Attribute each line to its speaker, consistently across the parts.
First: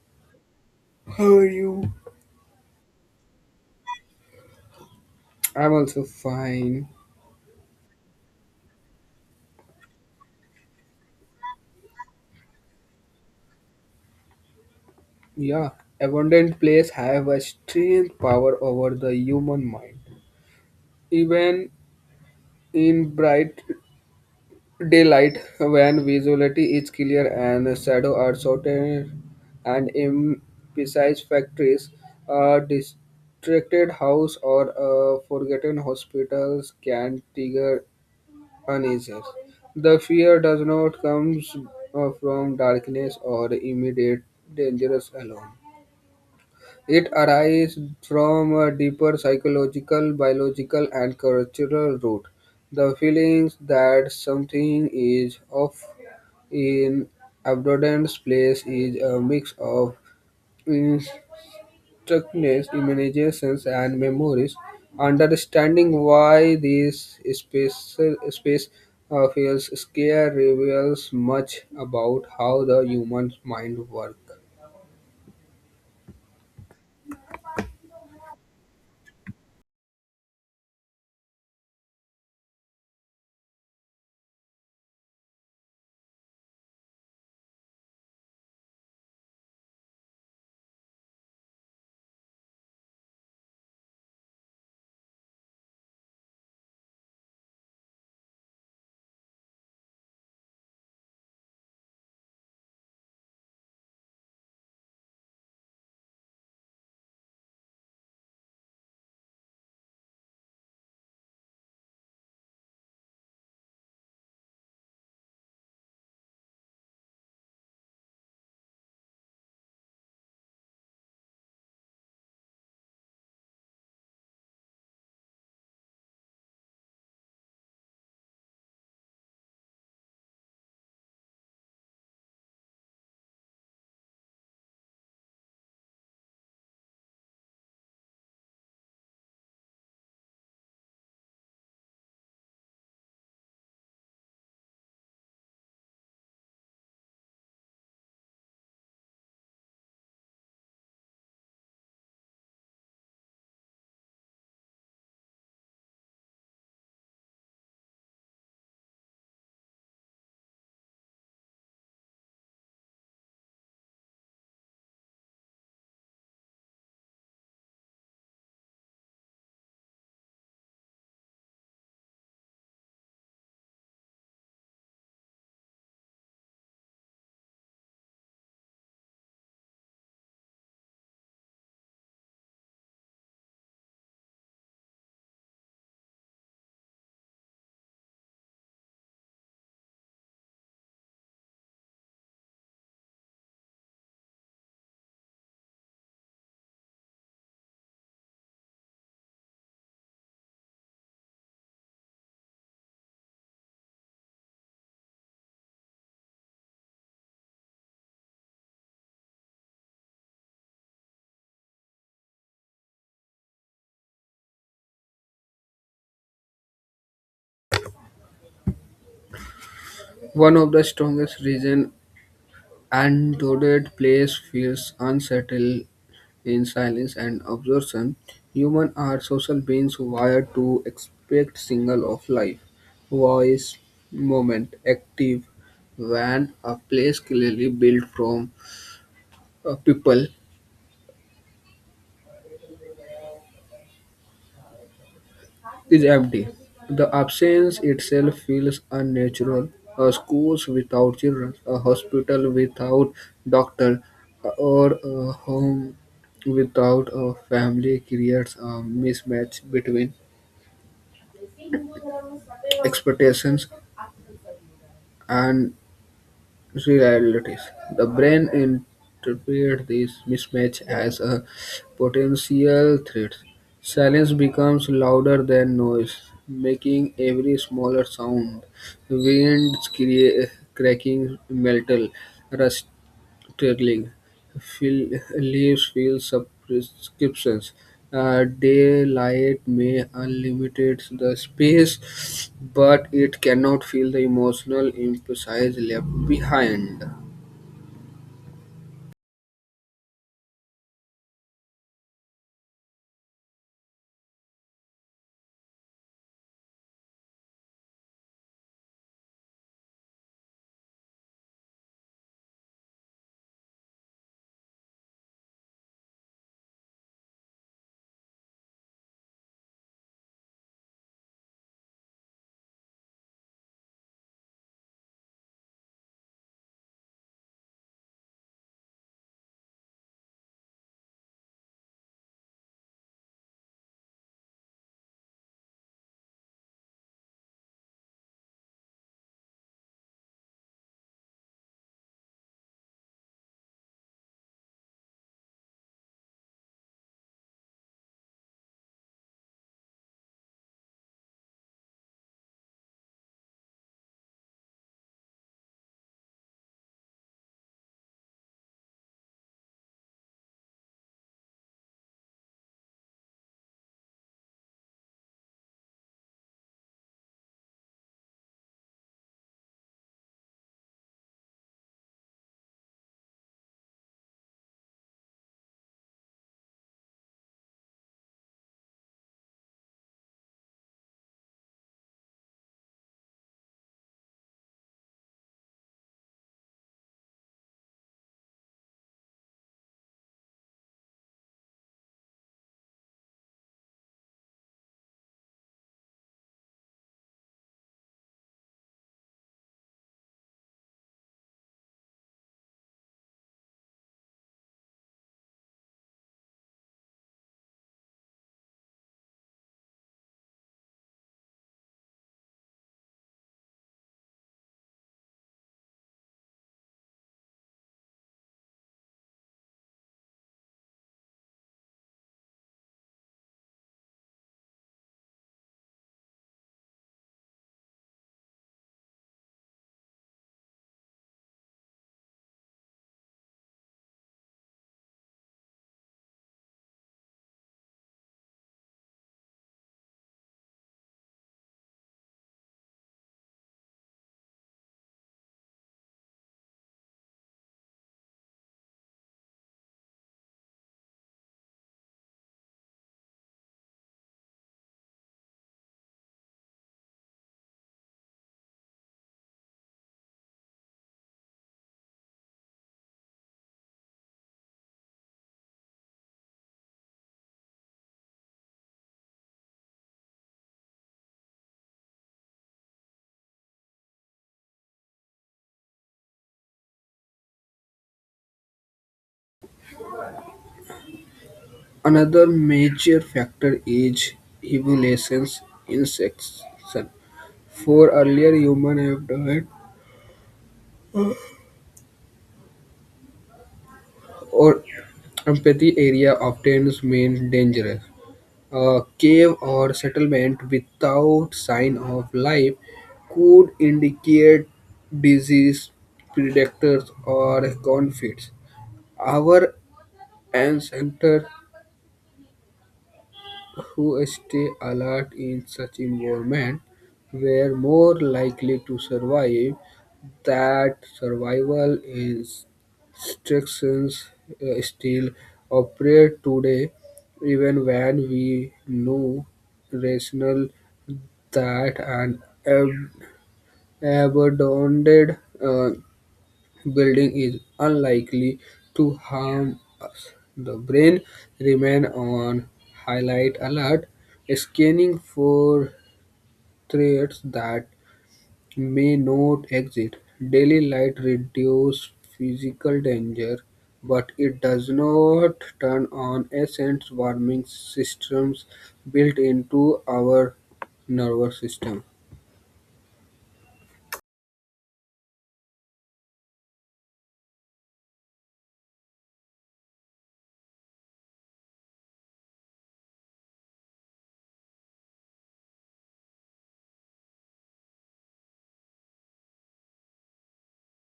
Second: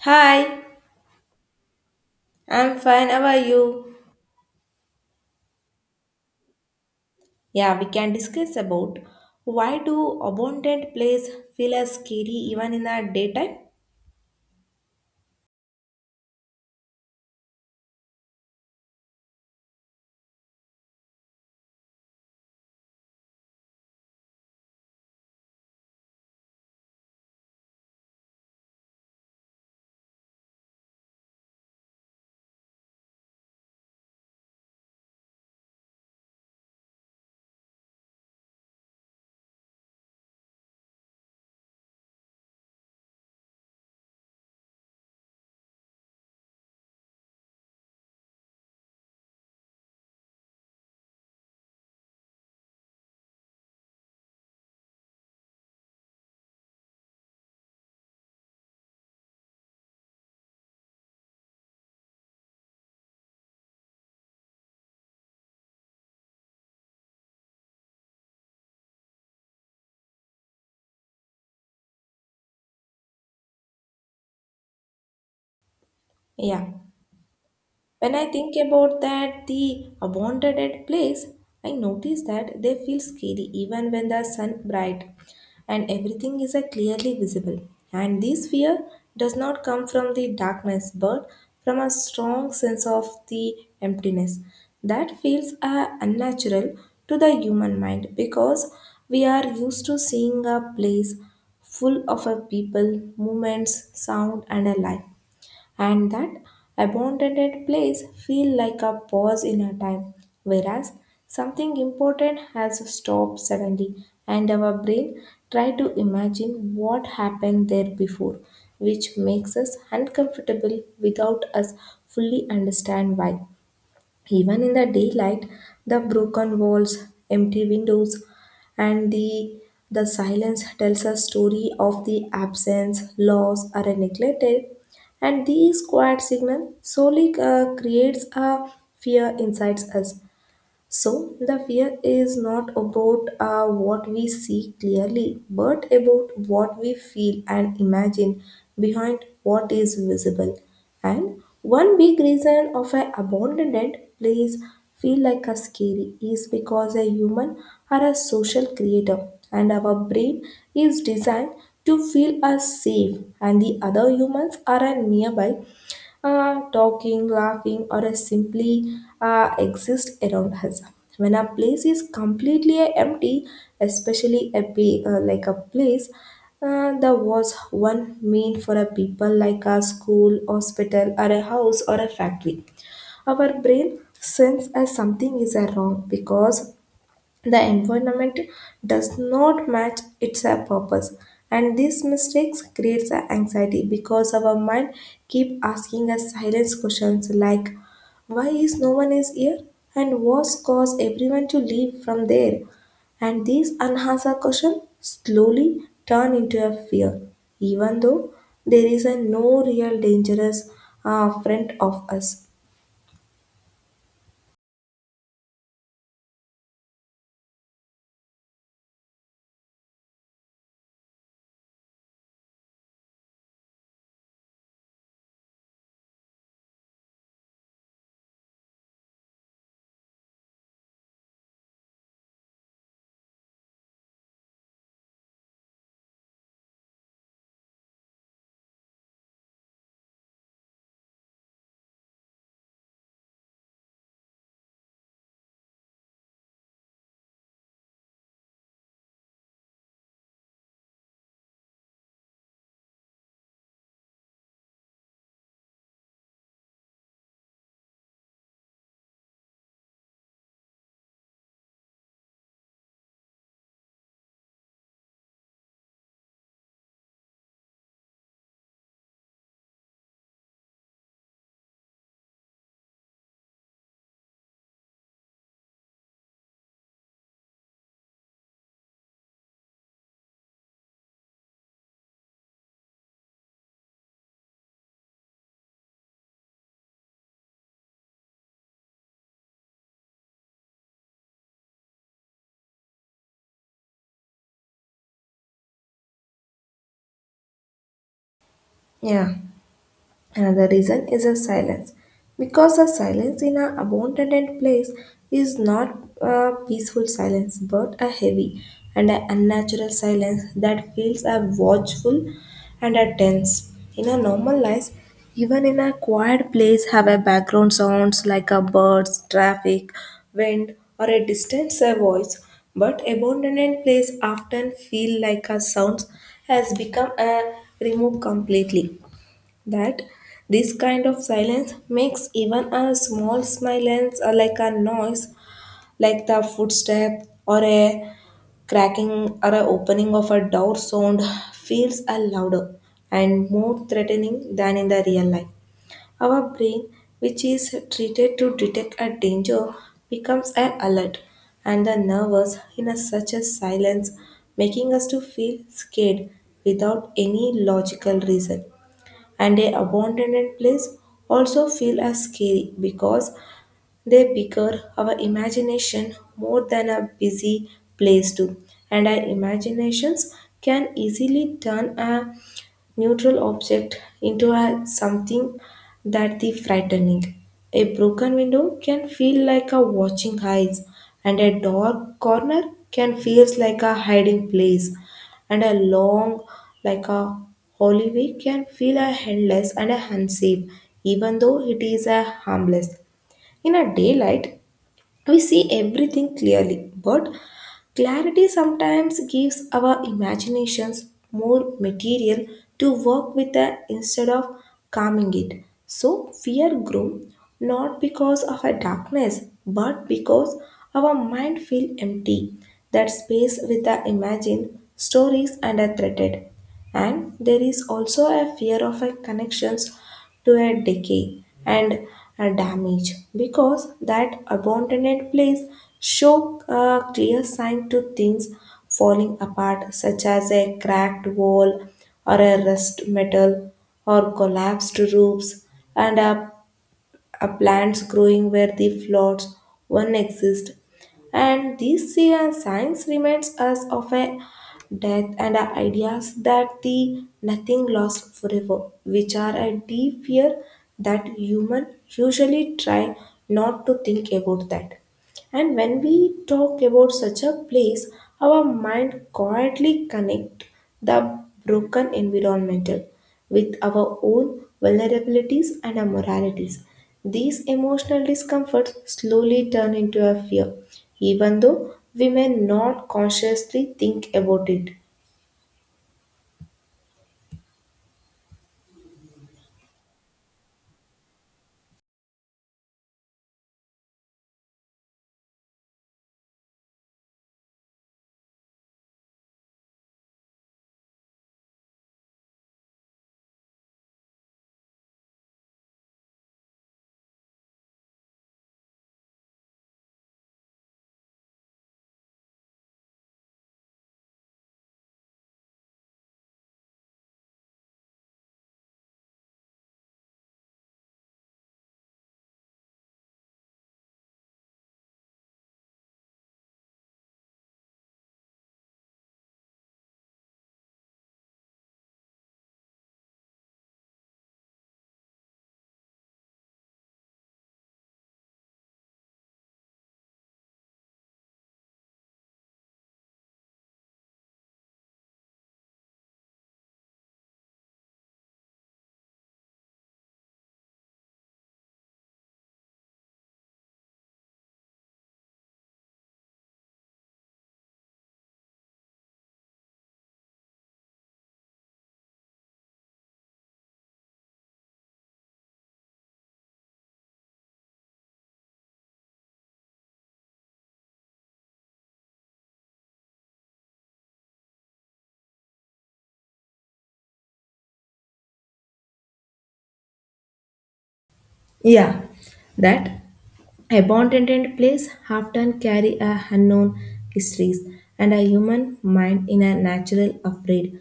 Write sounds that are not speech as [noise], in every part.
Speaker 1: Hi,
Speaker 2: How are you?
Speaker 1: I'm fine. How are you?
Speaker 2: I'm also fine.
Speaker 1: Yeah, we can discuss about why do abundant place feel as scary even in the daytime?
Speaker 2: Yeah, abundant plays have a strange power over the human mind. Even in bright daylight, when visibility is clear and shadows are shorter, and in precise factories, a distracted house or a forgotten hospitals can trigger unanswered. The fear does not come from darkness or immediate dangers alone. It arises from a deeper psychological, biological, and cultural root. The feelings that something is off in abundance place is a mix of structures, imaginations, and memories, understanding why these space feels scary reveals much about how the human mind works.
Speaker 1: Yeah. When I think about that, the abandoned place, I notice that they feel scary even when the sun bright and everything is clearly visible. And this fear does not come from the darkness but from a strong sense of the emptiness that feels unnatural to the human mind, because we are used to seeing a place full of a people, movements, sound, and a life, and that abandoned place feel like a pause in our time, whereas something important has stopped suddenly and our brain try to imagine what happened there before, which makes us uncomfortable without us fully understand why. Even in the daylight, the broken walls, empty windows, and the silence tells a story of the absence, loss, or a neglected. And these quiet signal solely creates a fear inside us. So, the fear is not about what we see clearly, but about what we feel and imagine behind what is visible. And one big reason of an abandoned place feel like a scary is because a human are a social creator, and our brain is designed to feel us safe and the other humans are a nearby, talking, laughing, or simply exist around us. When a place is completely empty, especially like a place that was one meant for a people like a school, hospital, or a house or a factory, our brain sense as something is wrong because the environment does not match its purpose, and these mistakes creates anxiety because our mind keep asking us silence questions like, "Why is no one is here?" and "What cause everyone to leave from there?" And these unanswered questions slowly turn into a fear, even though there is a no real dangerous friend of us.
Speaker 2: One of the strongest reasons undoubted place feels unsettled in silence and absorption. Humans are social beings wired to expect signal of life, voice, moment, active, when a place clearly built from people is empty. The absence itself feels unnatural. Schools without children, a hospital without doctor, or a home without a family creates a mismatch between expectations and realities. The brain interprets this mismatch as a potential threat. Silence becomes louder than noise, making every smaller sound. Winds crea- Cracking metal, Sterling fill, leaves field subscriptions. Daylight may unlimited the space, but it cannot fill the emotional emphasis left behind.
Speaker 1: Yeah. Another reason is a silence, because a silence in an abandoned place is not a peaceful silence but a heavy and an unnatural silence that feels a watchful and a tense. In a normal life, even in a quiet place, have a background sounds like a birds, traffic, wind, or a distant voice. But abandoned place often feel like a sound has become a removed completely, that this kind of silence makes even a small silence or like a noise like the footstep or a cracking or a opening of a door sound feels a louder and more threatening than in the real life. Our brain, which is treated to detect a danger, becomes an alert and the nervous in a such a silence, making us to feel scared without any logical reason. And a abandoned place also feel as scary because they bigger our imagination more than a busy place do, and our imaginations can easily turn a neutral object into a something that the frightening. A broken window can feel like a watching eyes, and a dark corner can feels like a hiding place, and a long like a hallway, can feel a endless and a unsafe, even though it is a harmless. In a daylight, we see everything clearly, but clarity sometimes gives our imaginations more material to work with, instead of calming it. So fear grew not because of a darkness, but because our mind feel empty, that space with the imagined stories and are threatened. And there is also a fear of a connections to a decay and damage, because that abandoned place show a clear sign to things falling apart such as a cracked wall or a rust metal or collapsed roofs and a plants growing where the floods one exist, and this sea and science reminds us of a death and our ideas that the nothing lost forever, which are a deep fear that human usually try not to think about that. And when we talk about such a place, our mind quietly connect the broken environmental with our own vulnerabilities and our moralities. These emotional discomforts slowly turn into a fear, even though we may not consciously think about it.
Speaker 2: Another major factor is evolution's insertion. For earlier human have died or empathy area obtains means dangerous. A cave or settlement without sign of life could indicate disease, predators, or conflicts. Our ancestors who stay alert in such environment were more likely to survive. That survival instructions still operate today, even when we know rational that an abandoned building is unlikely to harm us. The brain remains on highlight alert, scanning for threats that may not exist. Daily light reduces physical danger, but it does not turn on essence warming systems built into our nervous system.
Speaker 1: Yeah, that abandoned place often carry a unknown histories, and a human mind in a natural afraid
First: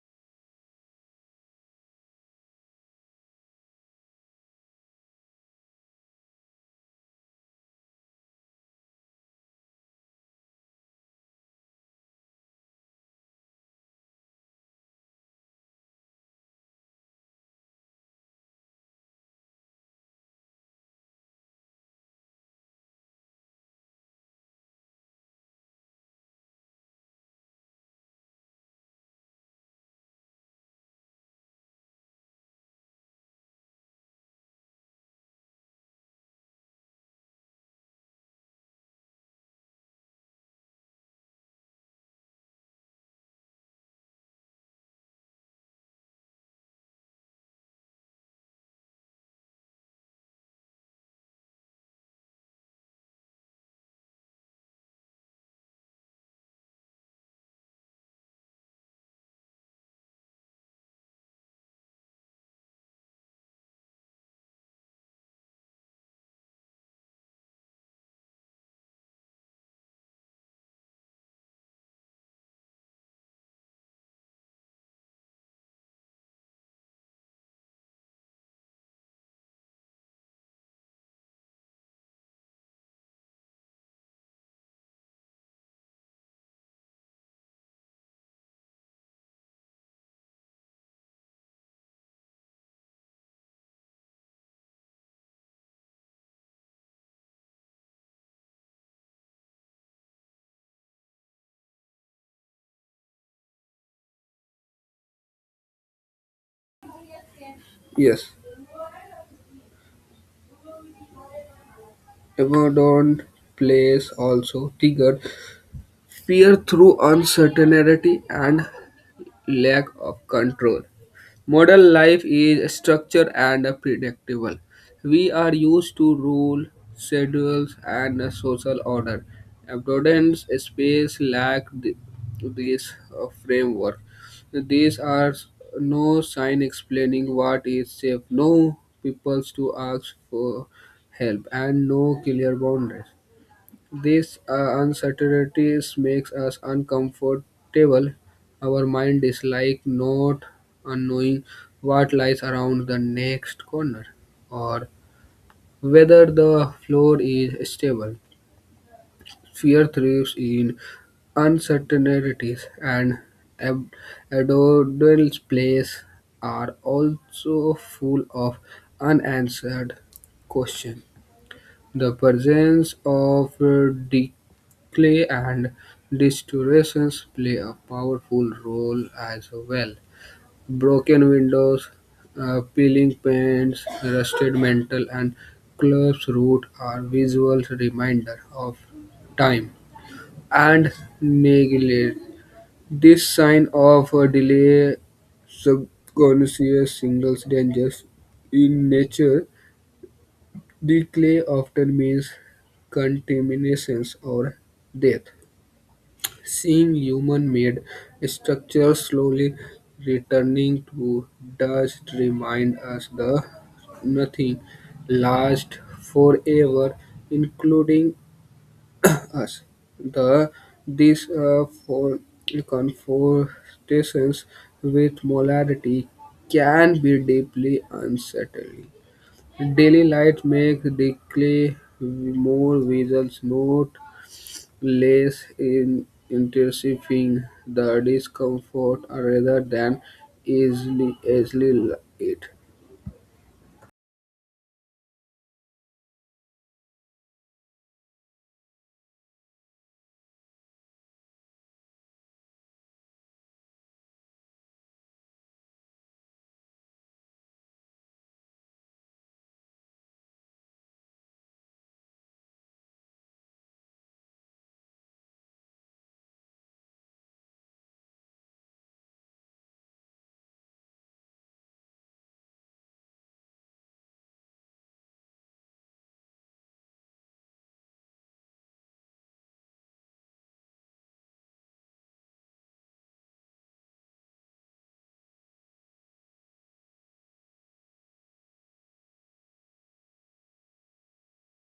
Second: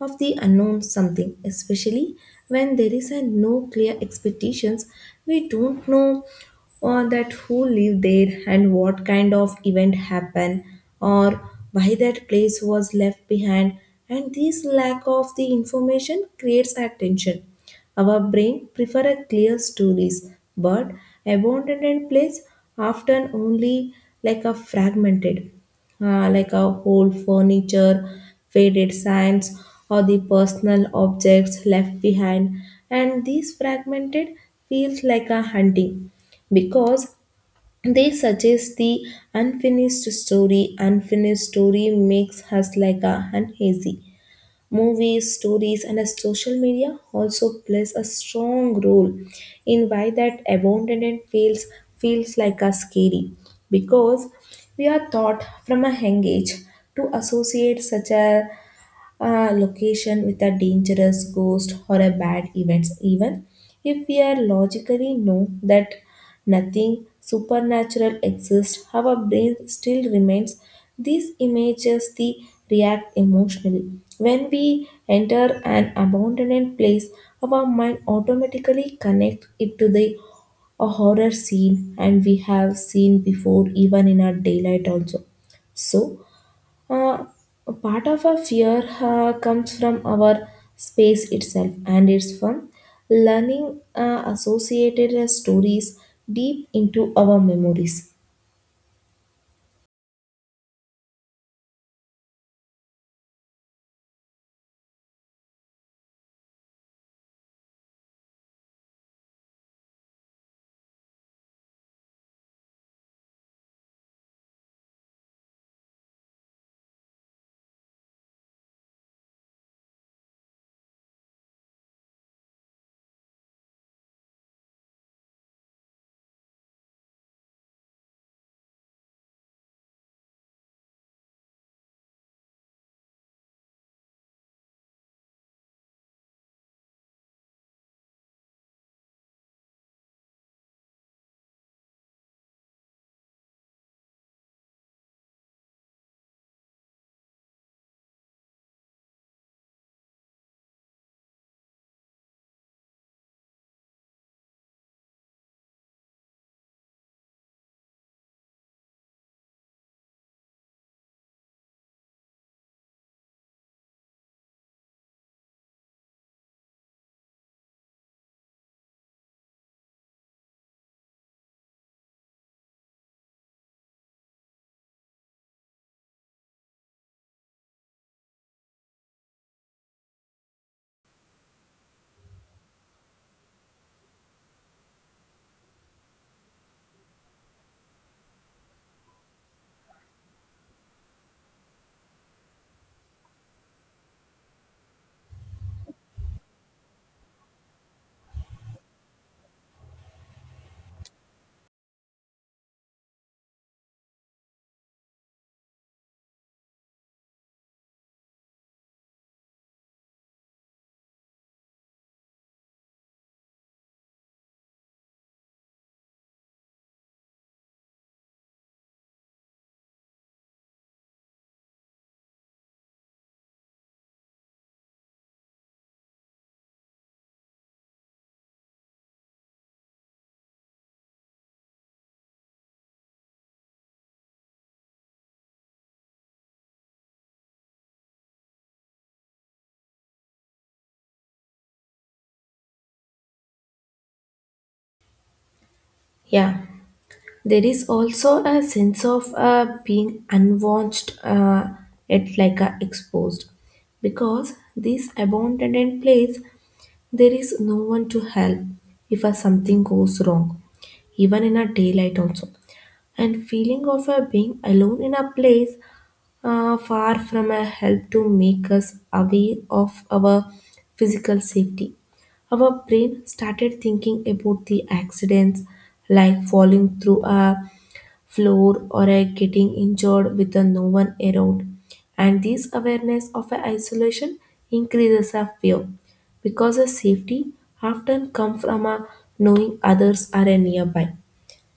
Speaker 1: of the unknown something, especially when there is a no clear expectations. We don't know or that who lived there and what kind of event happened or why that place was left behind, and this lack of the information creates a tension. Our brain prefer a clear stories, but abandoned place often only like a fragmented, like a whole furniture, faded signs, or the personal objects left behind. And these fragmented feels like a hunting because they suggest the unfinished story. Unfinished story makes us like a uneasy. Movies, stories, and as social media also plays a strong role in why that abandonment feels like a scary, because we are taught from a young age to associate such a location with a dangerous ghost or a bad events. Even if we are logically know that nothing supernatural exists, our brain still remains these images the react emotionally. When we enter an abandoned place, our mind automatically connects it to the a horror scene and we have seen before, even in our daylight also. So uh, part of our fear comes from our space itself, and it's from learning associated stories deep into our memories.
Speaker 2: Yes. Everdeen plays also trigger fear through uncertainty and lack of control. Modern life is structured and predictable. We are used to rules, schedules, and a social order. Abundance space lack this framework. These are no sign explaining what is safe, no people to ask for help, and no clear boundaries. This uncertainty makes us uncomfortable. Our mind is like not knowing what lies around the next corner or whether the floor is stable. Fear thrives in uncertainties, and ab- abdominal plays are also full of unanswered questions. The presence of decay and distortions play a powerful role as well. Broken windows, peeling paints, rusted metal, and clubs root are visual reminder of time and neglect. This sign of a delay subconscious signals dangers in nature. Decay often means contamination or death, seeing human-made structures slowly returning to dust remind us that nothing lasts forever, including [clears throat] us. The these for confrontations with morality can be deeply unsettling. Daily light makes the clay more visible, not less, in intensifying the discomfort rather than easily it.
Speaker 1: Yeah. There is also a sense of being unwatched, yet like exposed, because this abandoned place there is no one to help if something goes wrong, even in a daylight also. And feeling of being alone in a place, far from a help to make us aware of our physical safety. Our brain started thinking about the accidents like falling through a floor or a getting injured with a no one around. And this awareness of a isolation increases our fear, because a safety often comes from a knowing others are nearby.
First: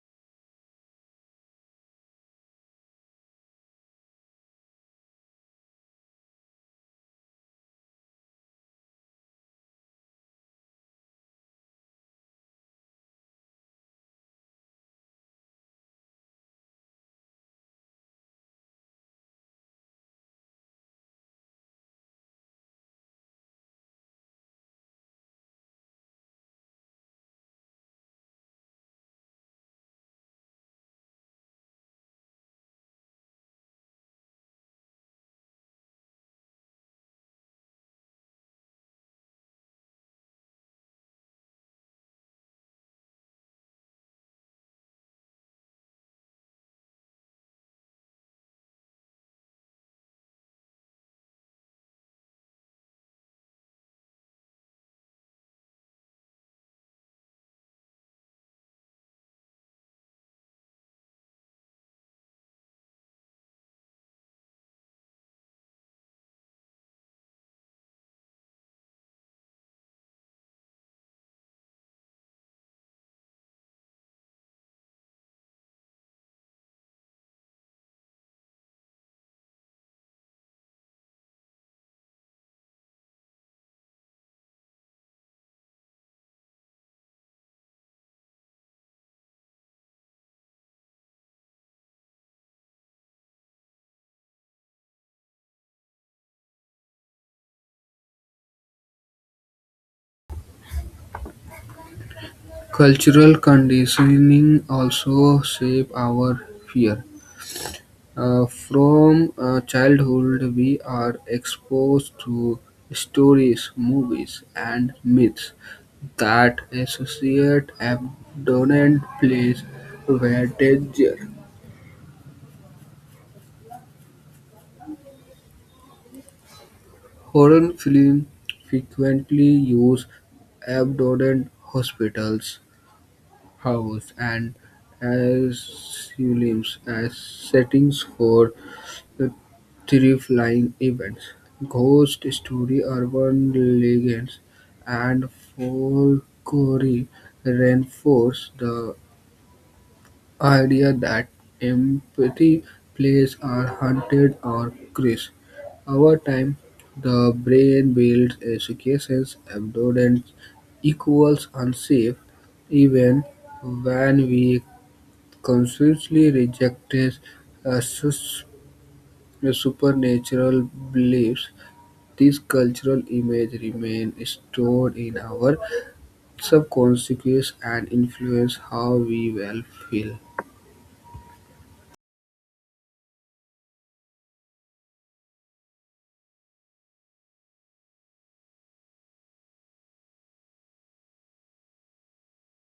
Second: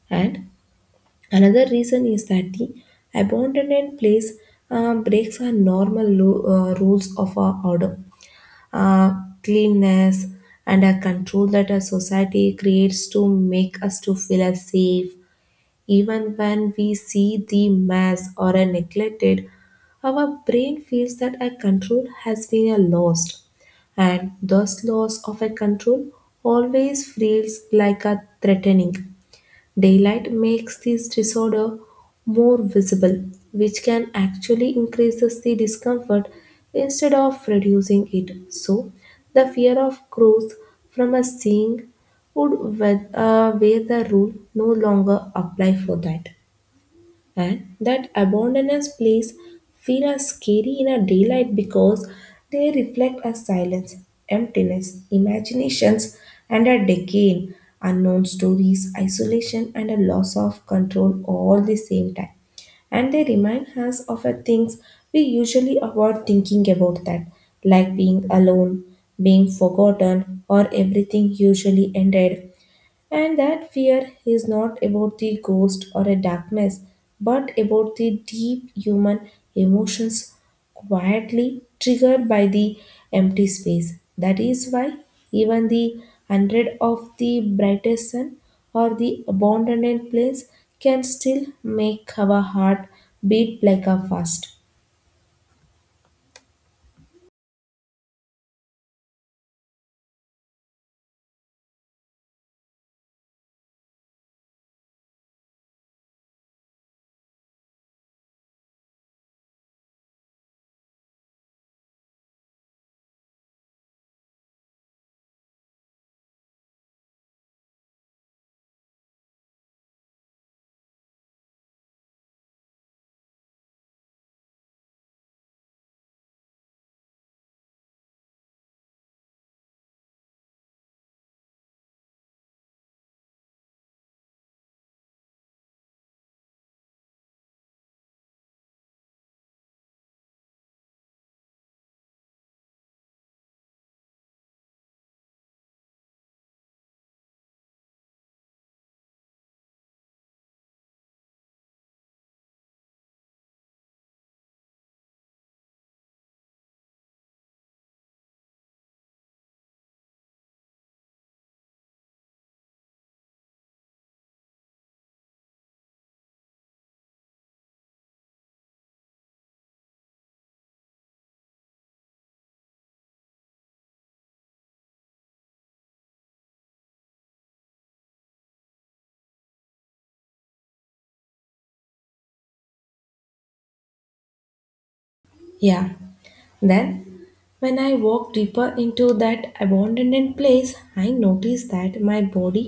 Speaker 1: And another reason is that the abandoned place breaks our normal rules of our order, uh, cleanness, and a control that a society creates to make us to feel as safe. Even when we see the mess or a neglected, our brain feels that a control has been a lost, and thus loss of a control always feels like a threatening. Daylight makes this disorder more visible, which can actually increases the discomfort instead of reducing it. So, the fear of growth from a seeing would, where the rule no longer apply for that, and that abandoned place feel as scary in a daylight because they reflect a silence, emptiness, imaginations, and a decay, unknown stories, isolation, and a loss of control all the same time. And they remind us of a things we usually avoid thinking about that, like being alone, being forgotten, or everything usually ended. And that fear is not about the ghost or a darkness, but about the deep human emotions quietly triggered by the empty space. That is why even the hundred of the brightest sun or the abandoned plains can still make our heart beat like a fast.
Speaker 2: Cultural conditioning also shape our fear. From childhood, we are exposed to stories, movies, and myths that associate abandoned place were danger. Horror films frequently use abandoned hospitals, houses, and asylums as settings for the terrifying events. Ghost story urban legends, and folklore reinforce the idea that empty places are haunted or cursed. Over time, the brain builds associations. Abundance equals unsafe, even when we consciously reject uh, sus- supernatural beliefs. These cultural images remain stored in our subconscious and influence how we will feel.
Speaker 1: Yeah. Then, when I walked deeper into that abandoned place, I noticed that my body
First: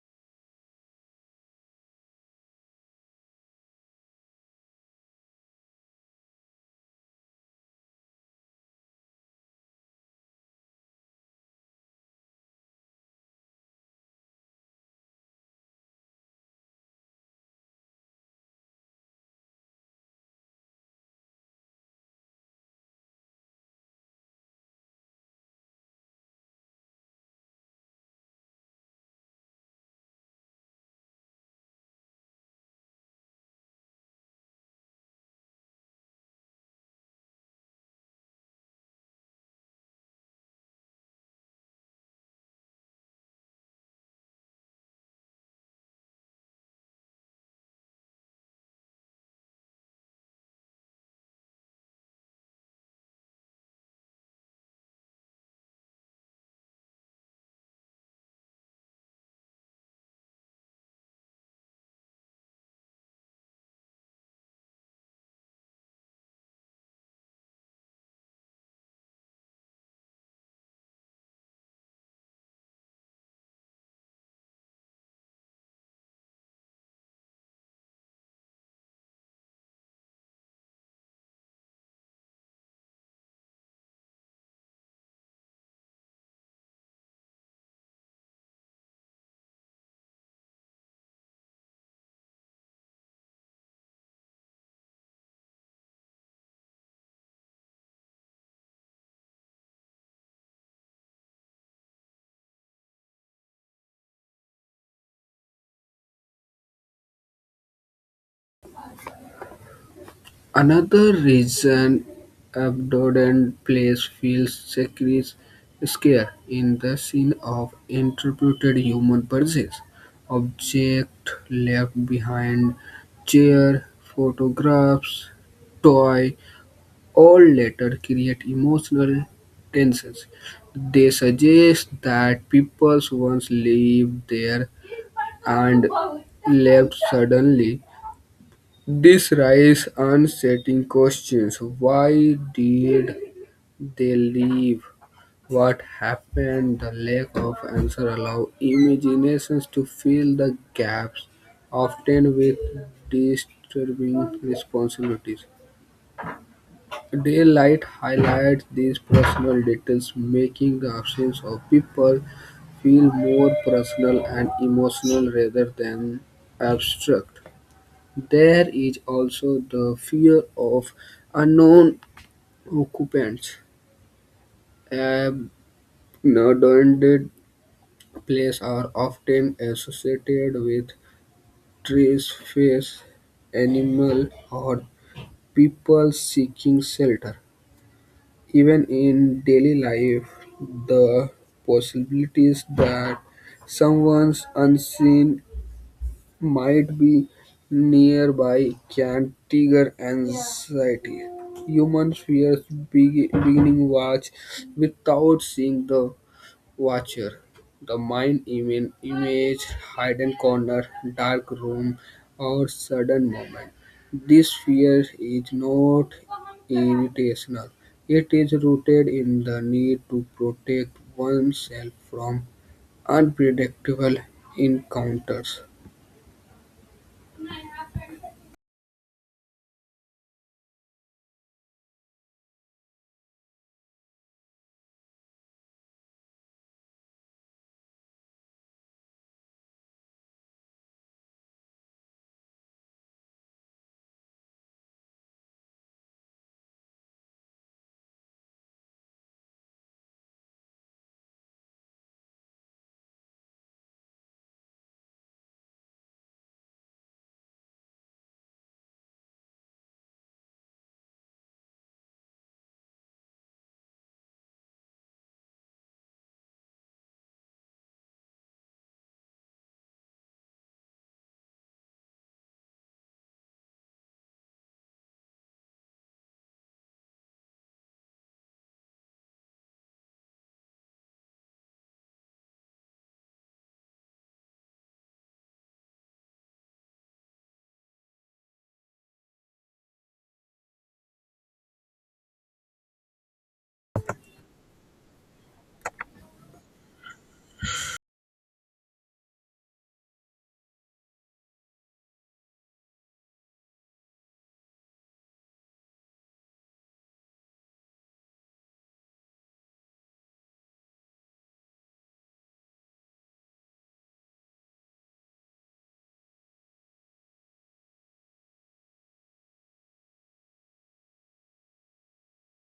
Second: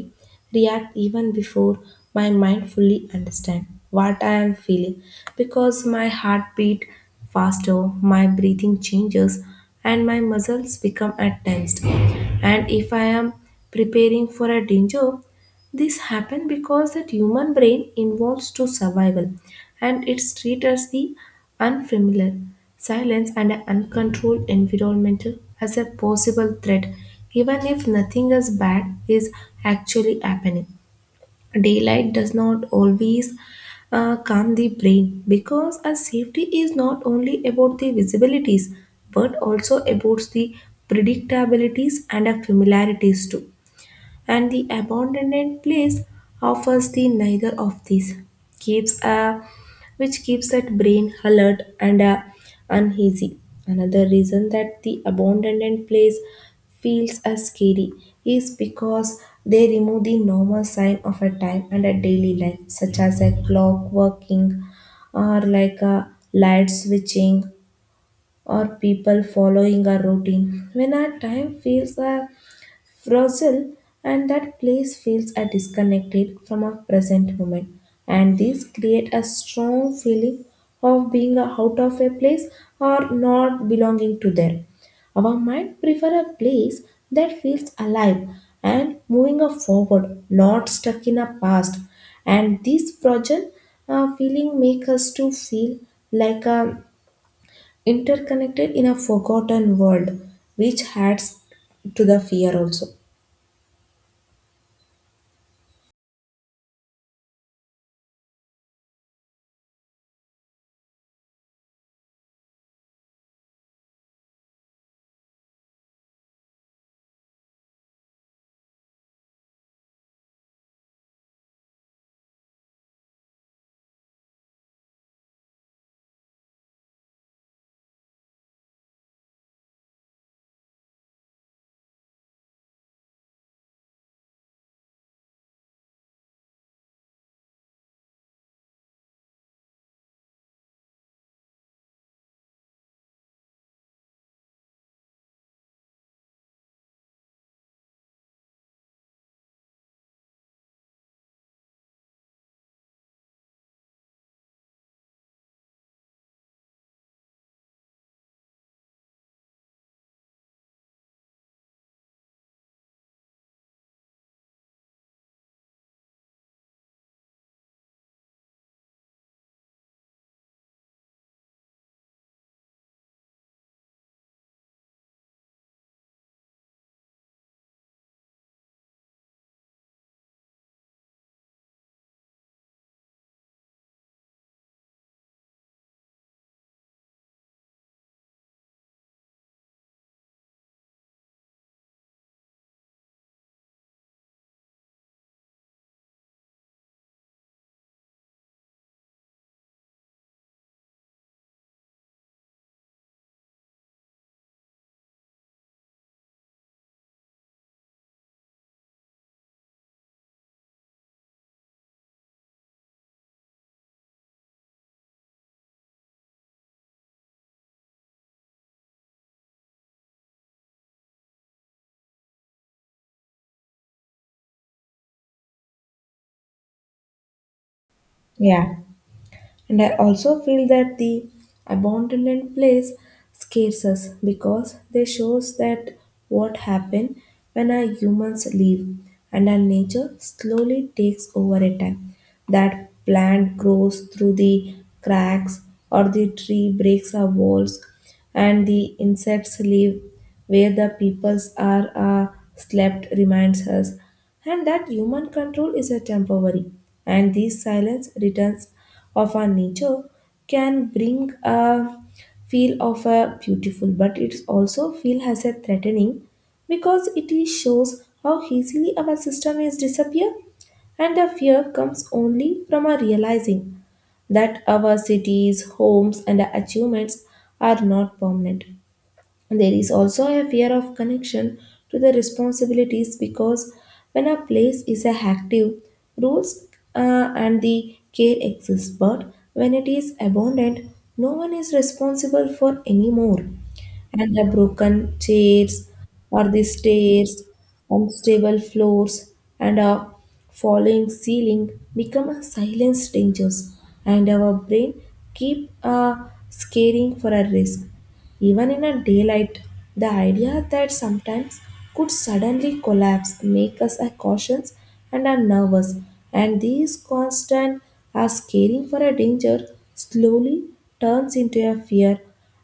Speaker 1: reacts even before my mind fully understands what I am feeling, because my heart beat faster, my breathing changes, and my muscles become at tensed. And if I am preparing for a danger, this happened because the human brain involves to survival, and it's treated as the unfamiliar, silence and an uncontrolled environment as a possible threat, even if nothing as bad is actually happening. Daylight does not always calm the brain, because a safety is not only about the visibilities but also about the predictabilities and a familiarities too, and the abandoned place offers the neither of these keeps a which keeps that brain alert and uneasy. Another reason that the abandoned place feels as scary is because they remove the normal sign of a time and a daily life such as a clock working or like a light switching or people following a routine. When our time feels a frozen and that place feels are disconnected from our present moment, and these create a strong feeling of being out of a place or not belonging to there. Our mind prefer a place that feels alive and moving forward, not stuck in a past. And this frozen feeling make us to feel like a interconnected in a forgotten world, which adds to the fear also.
Speaker 2: Another reason abandoned place feels sacred is scare in the scene of interpreted human purchase. Object left behind, chair, photographs, toy, all later create emotional tensions. They suggest that people once lived there and left suddenly. This raises unsettling questions: why did they leave? What happened? The lack of answer allows imaginations to fill the gaps, often with disturbing responsibilities. Daylight highlights these personal details, making the absence of people feel more personal and emotional rather than abstract. There is also the fear of unknown occupants. Abandoned places are often associated with trees, fish, animals, or people seeking shelter. Even in daily life, the possibilities that someone unseen might be nearby can trigger anxiety. Humans fear beginning watch without seeing the watcher. The mind image hidden corner, dark room, or sudden moment. This fear is not irrational. It is rooted in the need to protect oneself from unpredictable encounters.
Speaker 1: Yeah. And I also feel that the abandoned place scares us because they shows that what happen when our humans leave and our nature slowly takes over a time. That plant grows through the cracks, or the tree breaks our walls and the insects live where the peoples are slept reminds us, and that human control is a temporary and this silence returns of our nature can bring a feel of a beautiful, but it also feel has a threatening because it is shows how easily our system is disappear. And the fear comes only from our realizing that our cities, homes and achievements are not permanent. There is also a fear of connection to the responsibilities because when a place is a active, rules and the care exist, but when it is abandoned, no one is responsible for anymore. And the broken chairs or the stairs, unstable floors, and a falling ceiling become a silence dangers, and our brain keep scaring for a risk. Even in a daylight, the idea that sometimes could suddenly collapse make us a cautious and are nervous, and these constant are scaring for a danger slowly turns into a fear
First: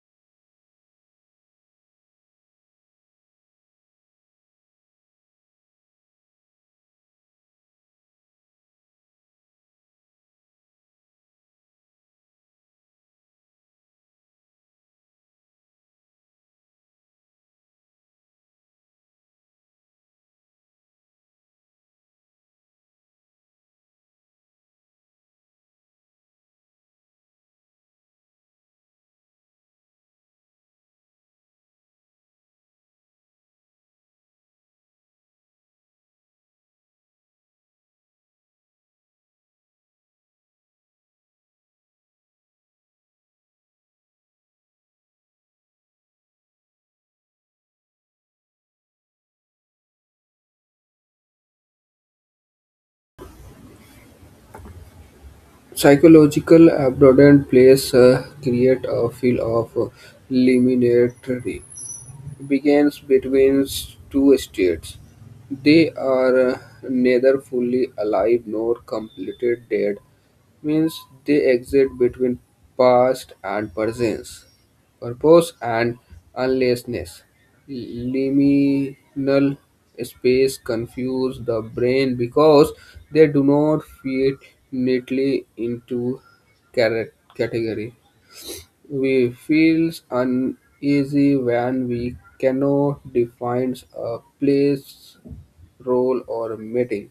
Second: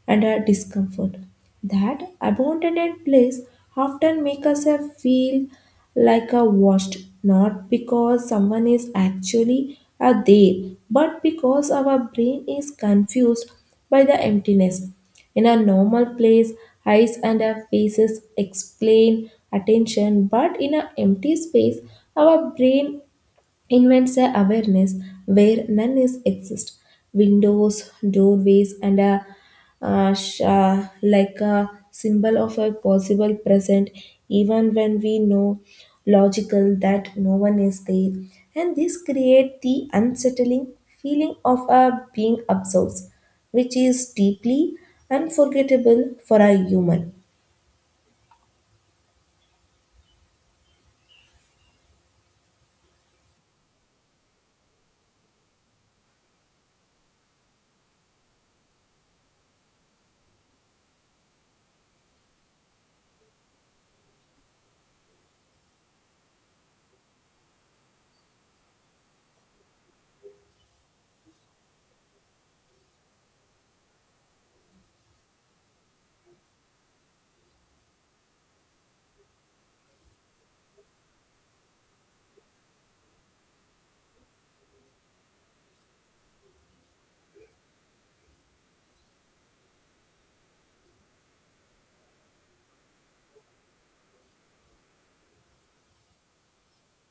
Speaker 1: and a discomfort. That abandoned place often make us a feel like a washed, not because someone is actually a there, but because our brain is confused by the emptiness. In a normal place, eyes and our faces explain attention, but in an empty space, our brain invents a awareness where none is exist. Windows, doorways and a like a symbol of a possible present, even when we know logical that no one is there, and this create the unsettling feeling of a being observed, which is deeply unforgettable for a human.
Speaker 2: Psychological abandoned place create a feel of liminality begins between two states. They are neither fully alive nor completely dead, means they exist between past and presence, purpose and unlessness. Liminal space confuse the brain because they do not fit neatly into category. We feel uneasy when we cannot define a place, role, or meeting.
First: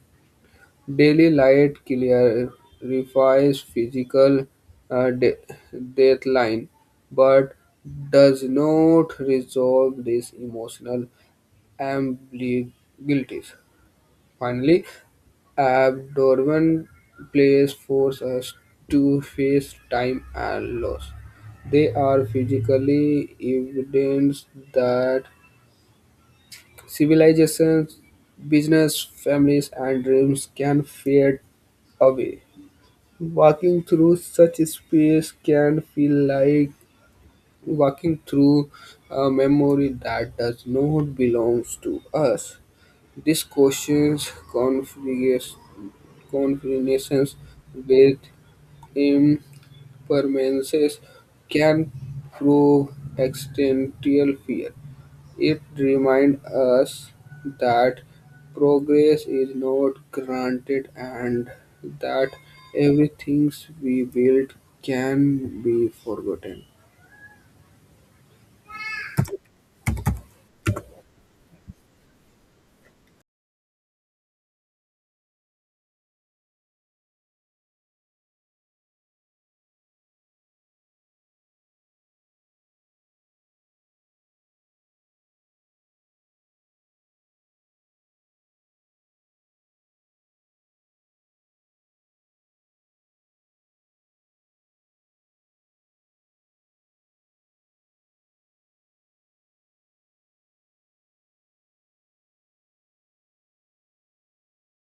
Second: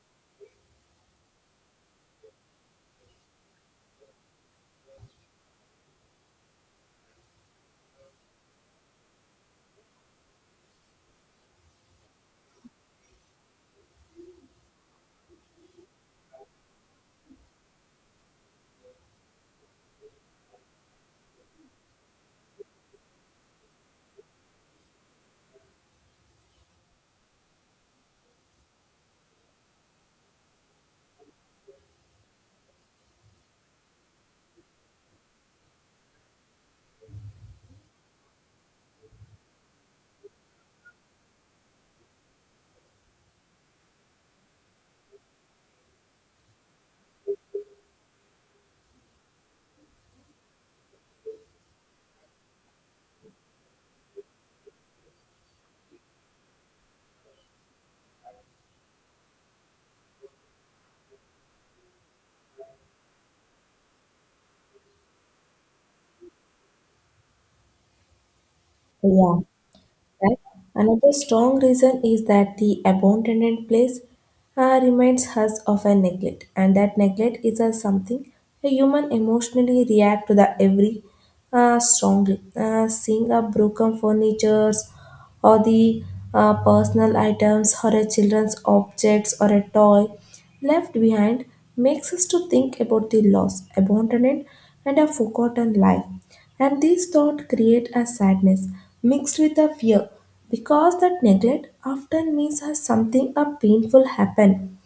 Speaker 2: Daily light clarifies physical uh, de- deadline, but does not resolve these emotional ambiguities. Finally, abnormal plays force us to face time and loss. They are physically evidence that civilizations, business, families, and dreams can fade away. Walking through such space can feel like walking through a memory that does not belong to us. This questions configurations with impermanences can prove existential fear. It reminds us that progress is not granted and that everything we build can be forgotten.
Speaker 1: Yeah. Right? Another strong reason is that the abandoned place reminds us of a neglect, and that neglect is a something a human emotionally react to the every strongly. Seeing a broken furnitures or the personal items or a children's objects or a toy Left Behind makes us to think about the lost, abandoned, and a forgotten life. And these thoughts create a sadness mixed with a fear because that neglect often means us something a painful happen.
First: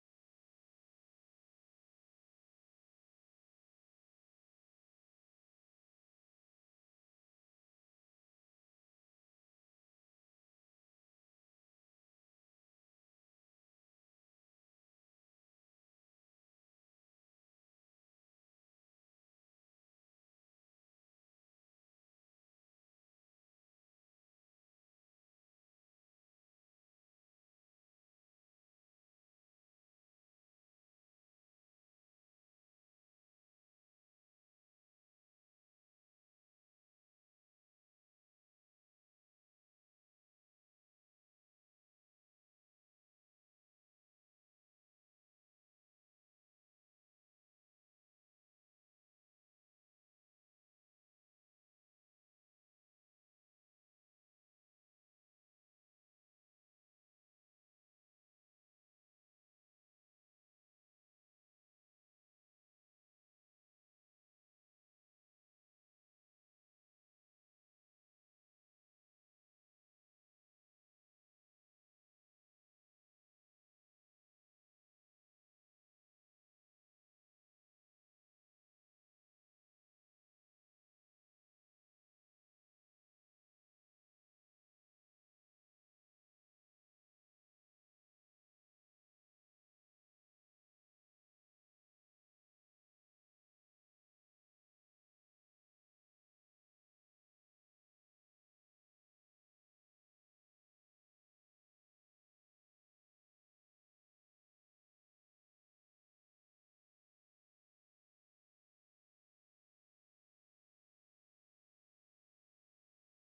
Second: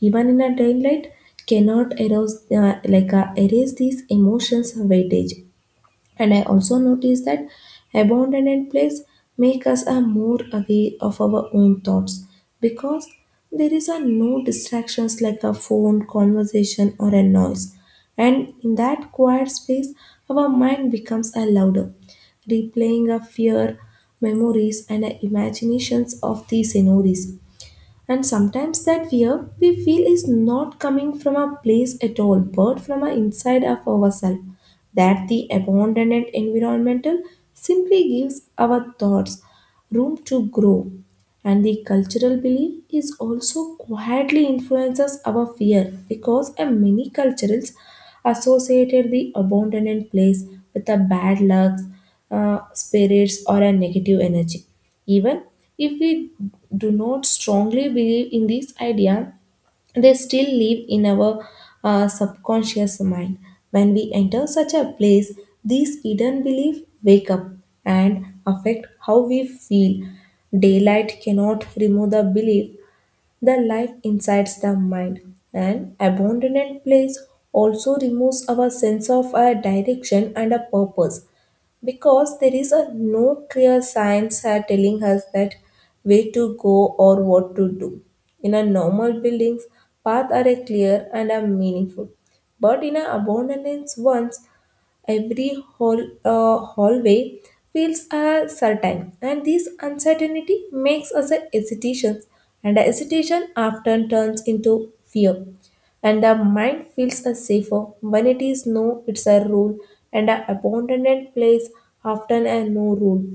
Speaker 1: Even in a daylight cannot erase, erase these emotions weightage. And I also noticed that abandoned place make us a more aware of our own thoughts because there is a no distractions like a phone, conversation or a noise. And in that quiet space, our mind becomes a louder, replaying a fear, memories and a imaginations of these scenarios. And sometimes that fear we feel is not coming from a place at all, but from a inside of ourselves. That the abandoned environmental simply gives our thoughts room to grow. And the cultural belief is also quietly influences our fear because many cultures associated the abandoned place with a bad luck spirits or a negative energy. Even if we do not strongly believe in this idea, they still live in our subconscious mind. When we enter such a place, these hidden beliefs wake up and affect how we feel. Daylight cannot remove the belief, the life incites the mind. An abandoned place also removes our sense of a direction and a purpose because there is a no clear signs are telling us that way to go or what to do. In a normal buildings, paths are a clear and are meaningful. But in a abandoned ones, every hall, hallway feels certain, and this uncertainty makes us a hesitation, and the hesitation often turns into fear. And the mind feels a safer when it is no, it's a rule, and an abandoned place often a no rule.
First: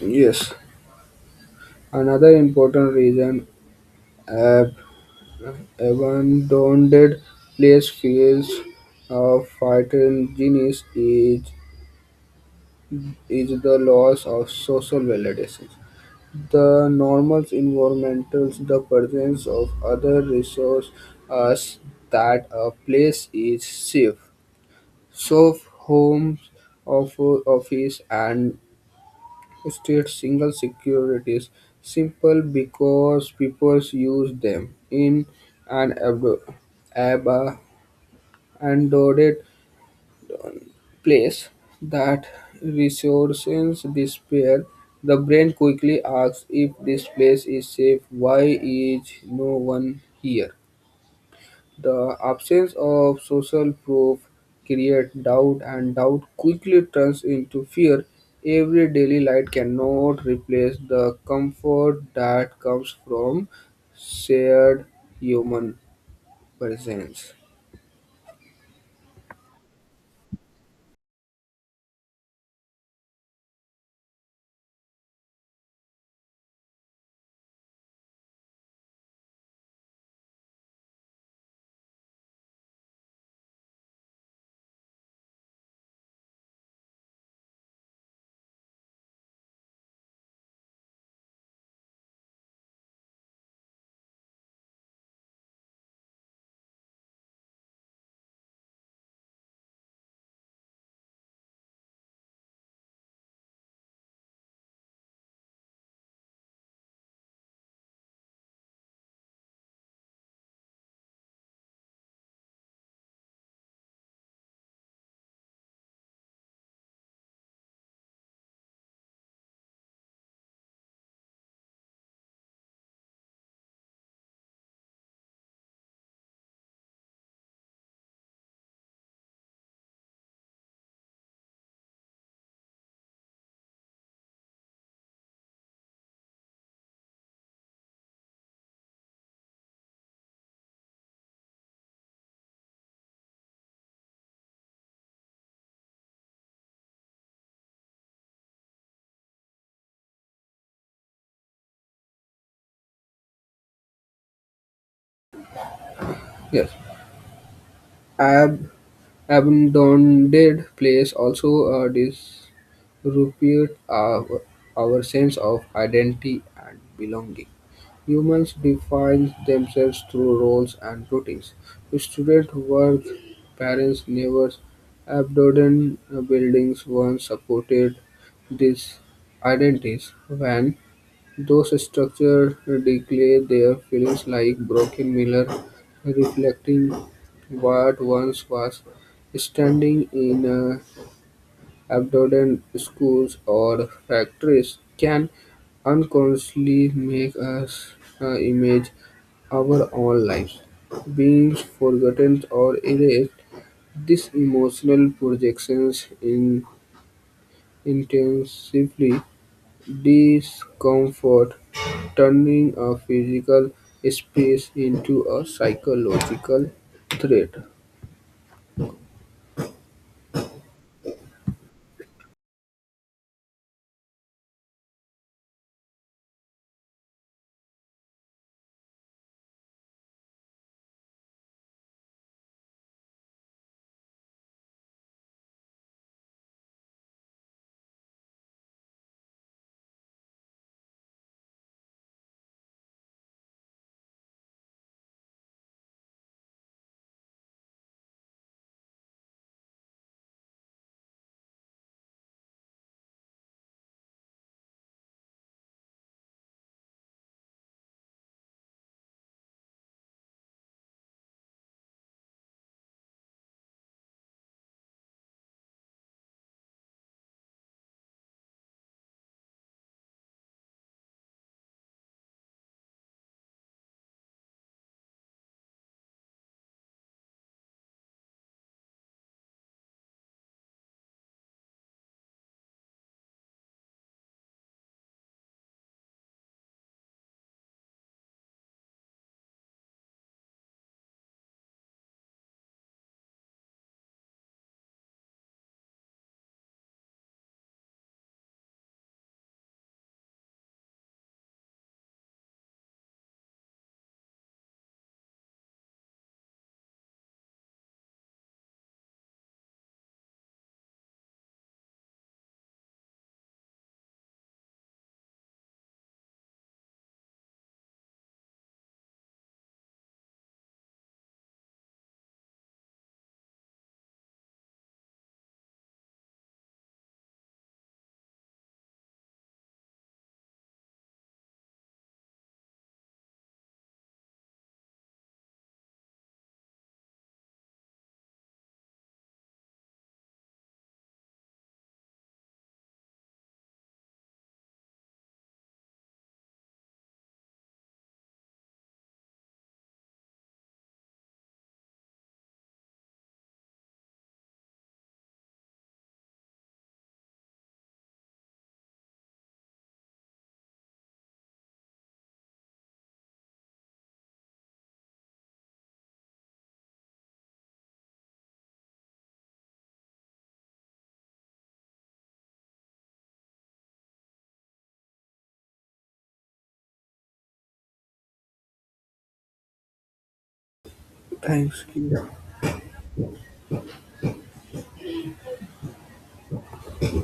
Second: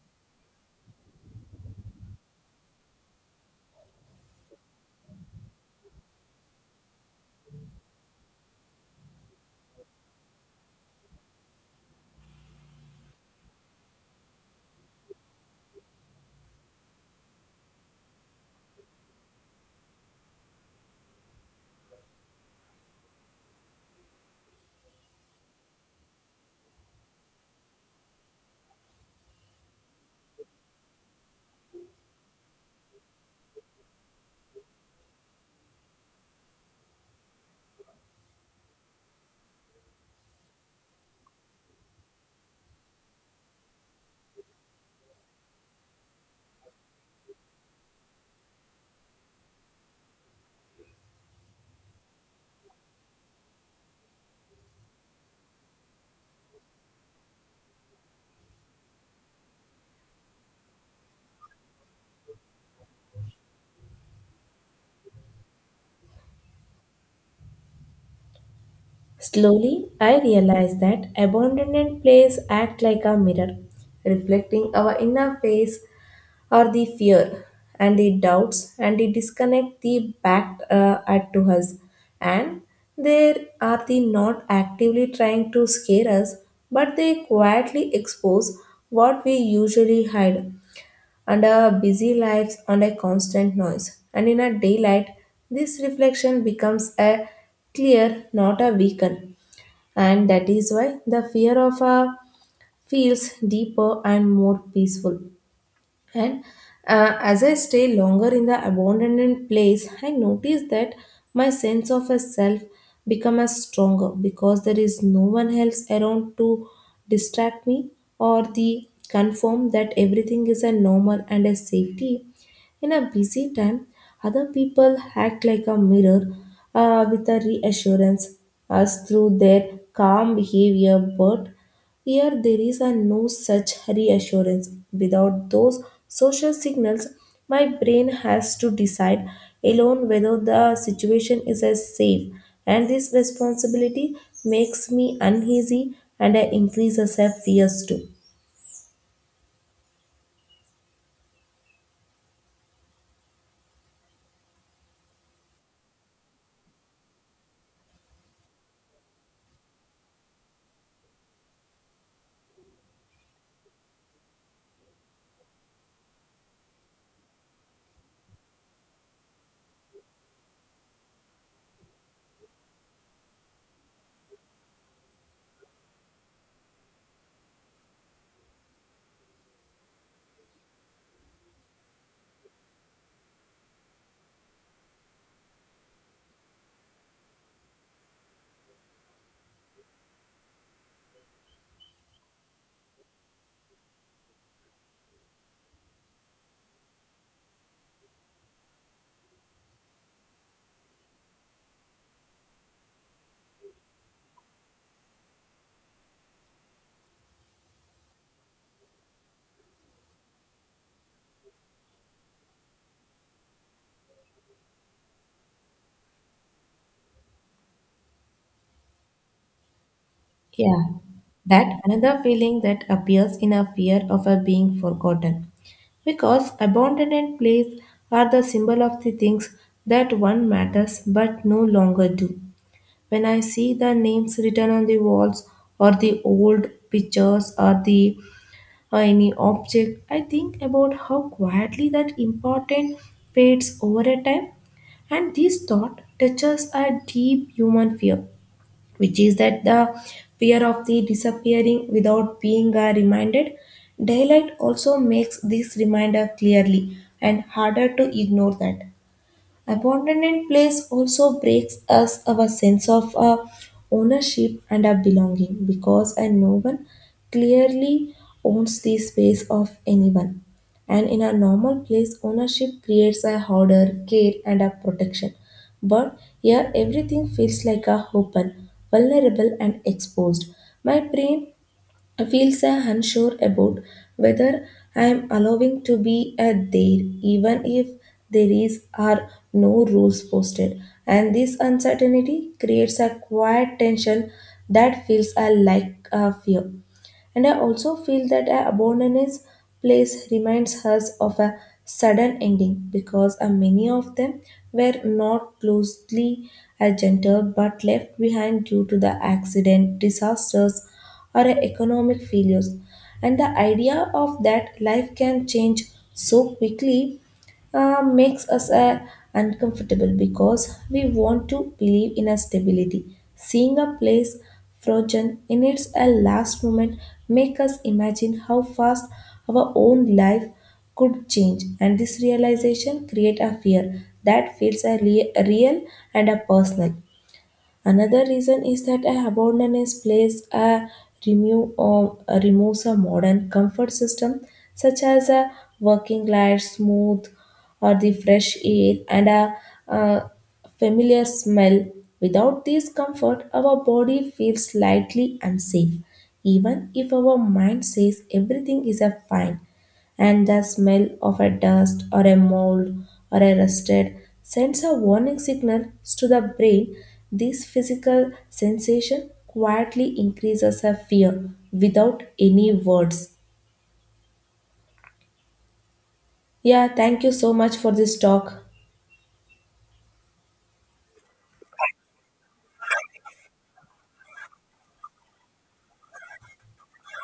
Speaker 2: Yes, another important reason ab- abandoned place feels of fighting genius is the loss of social validation. The normal environmentals, the presence of other resources that a place is safe. So homes, of office and state single securities simple because people use them in an ab- abandoned place that resources despair, the brain quickly asks if this place is safe, why is no one here? The absence of social proof creates doubt, and doubt quickly turns into fear. Every daily light cannot replace the comfort that comes from shared human presence.
Speaker 1: Slowly, I realized that abandoned plays act like a mirror, reflecting our inner face or the fear and the doubts and the disconnect they backed at to us. And they are the not actively trying to scare us, but they quietly expose what we usually hide and our busy lives and a constant noise. And in a daylight, this reflection becomes a clear, not a weaken. And that is why the fear of a feels deeper and more peaceful. And As I stay longer in the abandoned place, I notice that my sense of a self become a stronger because there is no one else around to distract me or the confirm that everything is a normal and a safety in a busy time, other people act like a mirror with a reassurance us through their calm behavior, but here there is a no such reassurance. Without those social signals, my brain has to decide alone whether the situation is as safe, and this responsibility makes me uneasy and I increase as a fears too.
Speaker 2: Yes. Ab- Abandoned place also disrepute our sense of identity and belonging. Humans define themselves through roles and routines. Student work, parents, neighbors, abandoned buildings once supported these identities. When those structures declare their feelings like broken mirrors reflecting what once was standing in a abandoned schools or factories can unconsciously make us image our own lives being forgotten or erased. These emotional projections intensively discomfort, turning a physical space into a psychological threat.
Speaker 1: Yeah, that another feeling that appears in a fear of a being forgotten. Because abandoned places are the symbol of the things that one matters but no longer do. When I see the names written on the walls or the old pictures or the or any object, I think about how quietly that important fades over a time, and this thought touches a deep human fear, which is that the fear of the disappearing without being reminded. Daylight also makes this reminder clearly and harder to ignore that. Abandoned place also breaks us our sense of ownership and our belonging because and no one clearly owns the space of anyone. And in a normal place, ownership creates a order, care, and a protection. But here, everything feels like a open, vulnerable, and exposed. My brain feel so unsure about whether I am allowing to be a there, even if there is are no rules posted. And this uncertainty creates a quiet tension that feels a like a fear. And I also feel that a abandoned place reminds us of a sudden ending because a many of them were not closely adjusted, but left behind due to the accident, disasters, or economic failures. And the idea of that life can change so quickly makes us uncomfortable because we want to believe in a stability. Seeing a place frozen in its last moment make us imagine how fast our own life could change, and this realization create a fear that feels a real and a personal. Another reason is that a abandoned place a remove or removes a modern comfort system such as a working light, smooth, or the fresh air and a, uh familiar smell. Without this comfort, our body feels slightly unsafe, even if our mind says everything is a fine, and the smell of a dust or a mold or a rusted sends a warning signal to the brain. This physical sensation quietly increases a fear without any words. Yeah, thank you so much for this talk.
Speaker 2: Thanks. Kiran.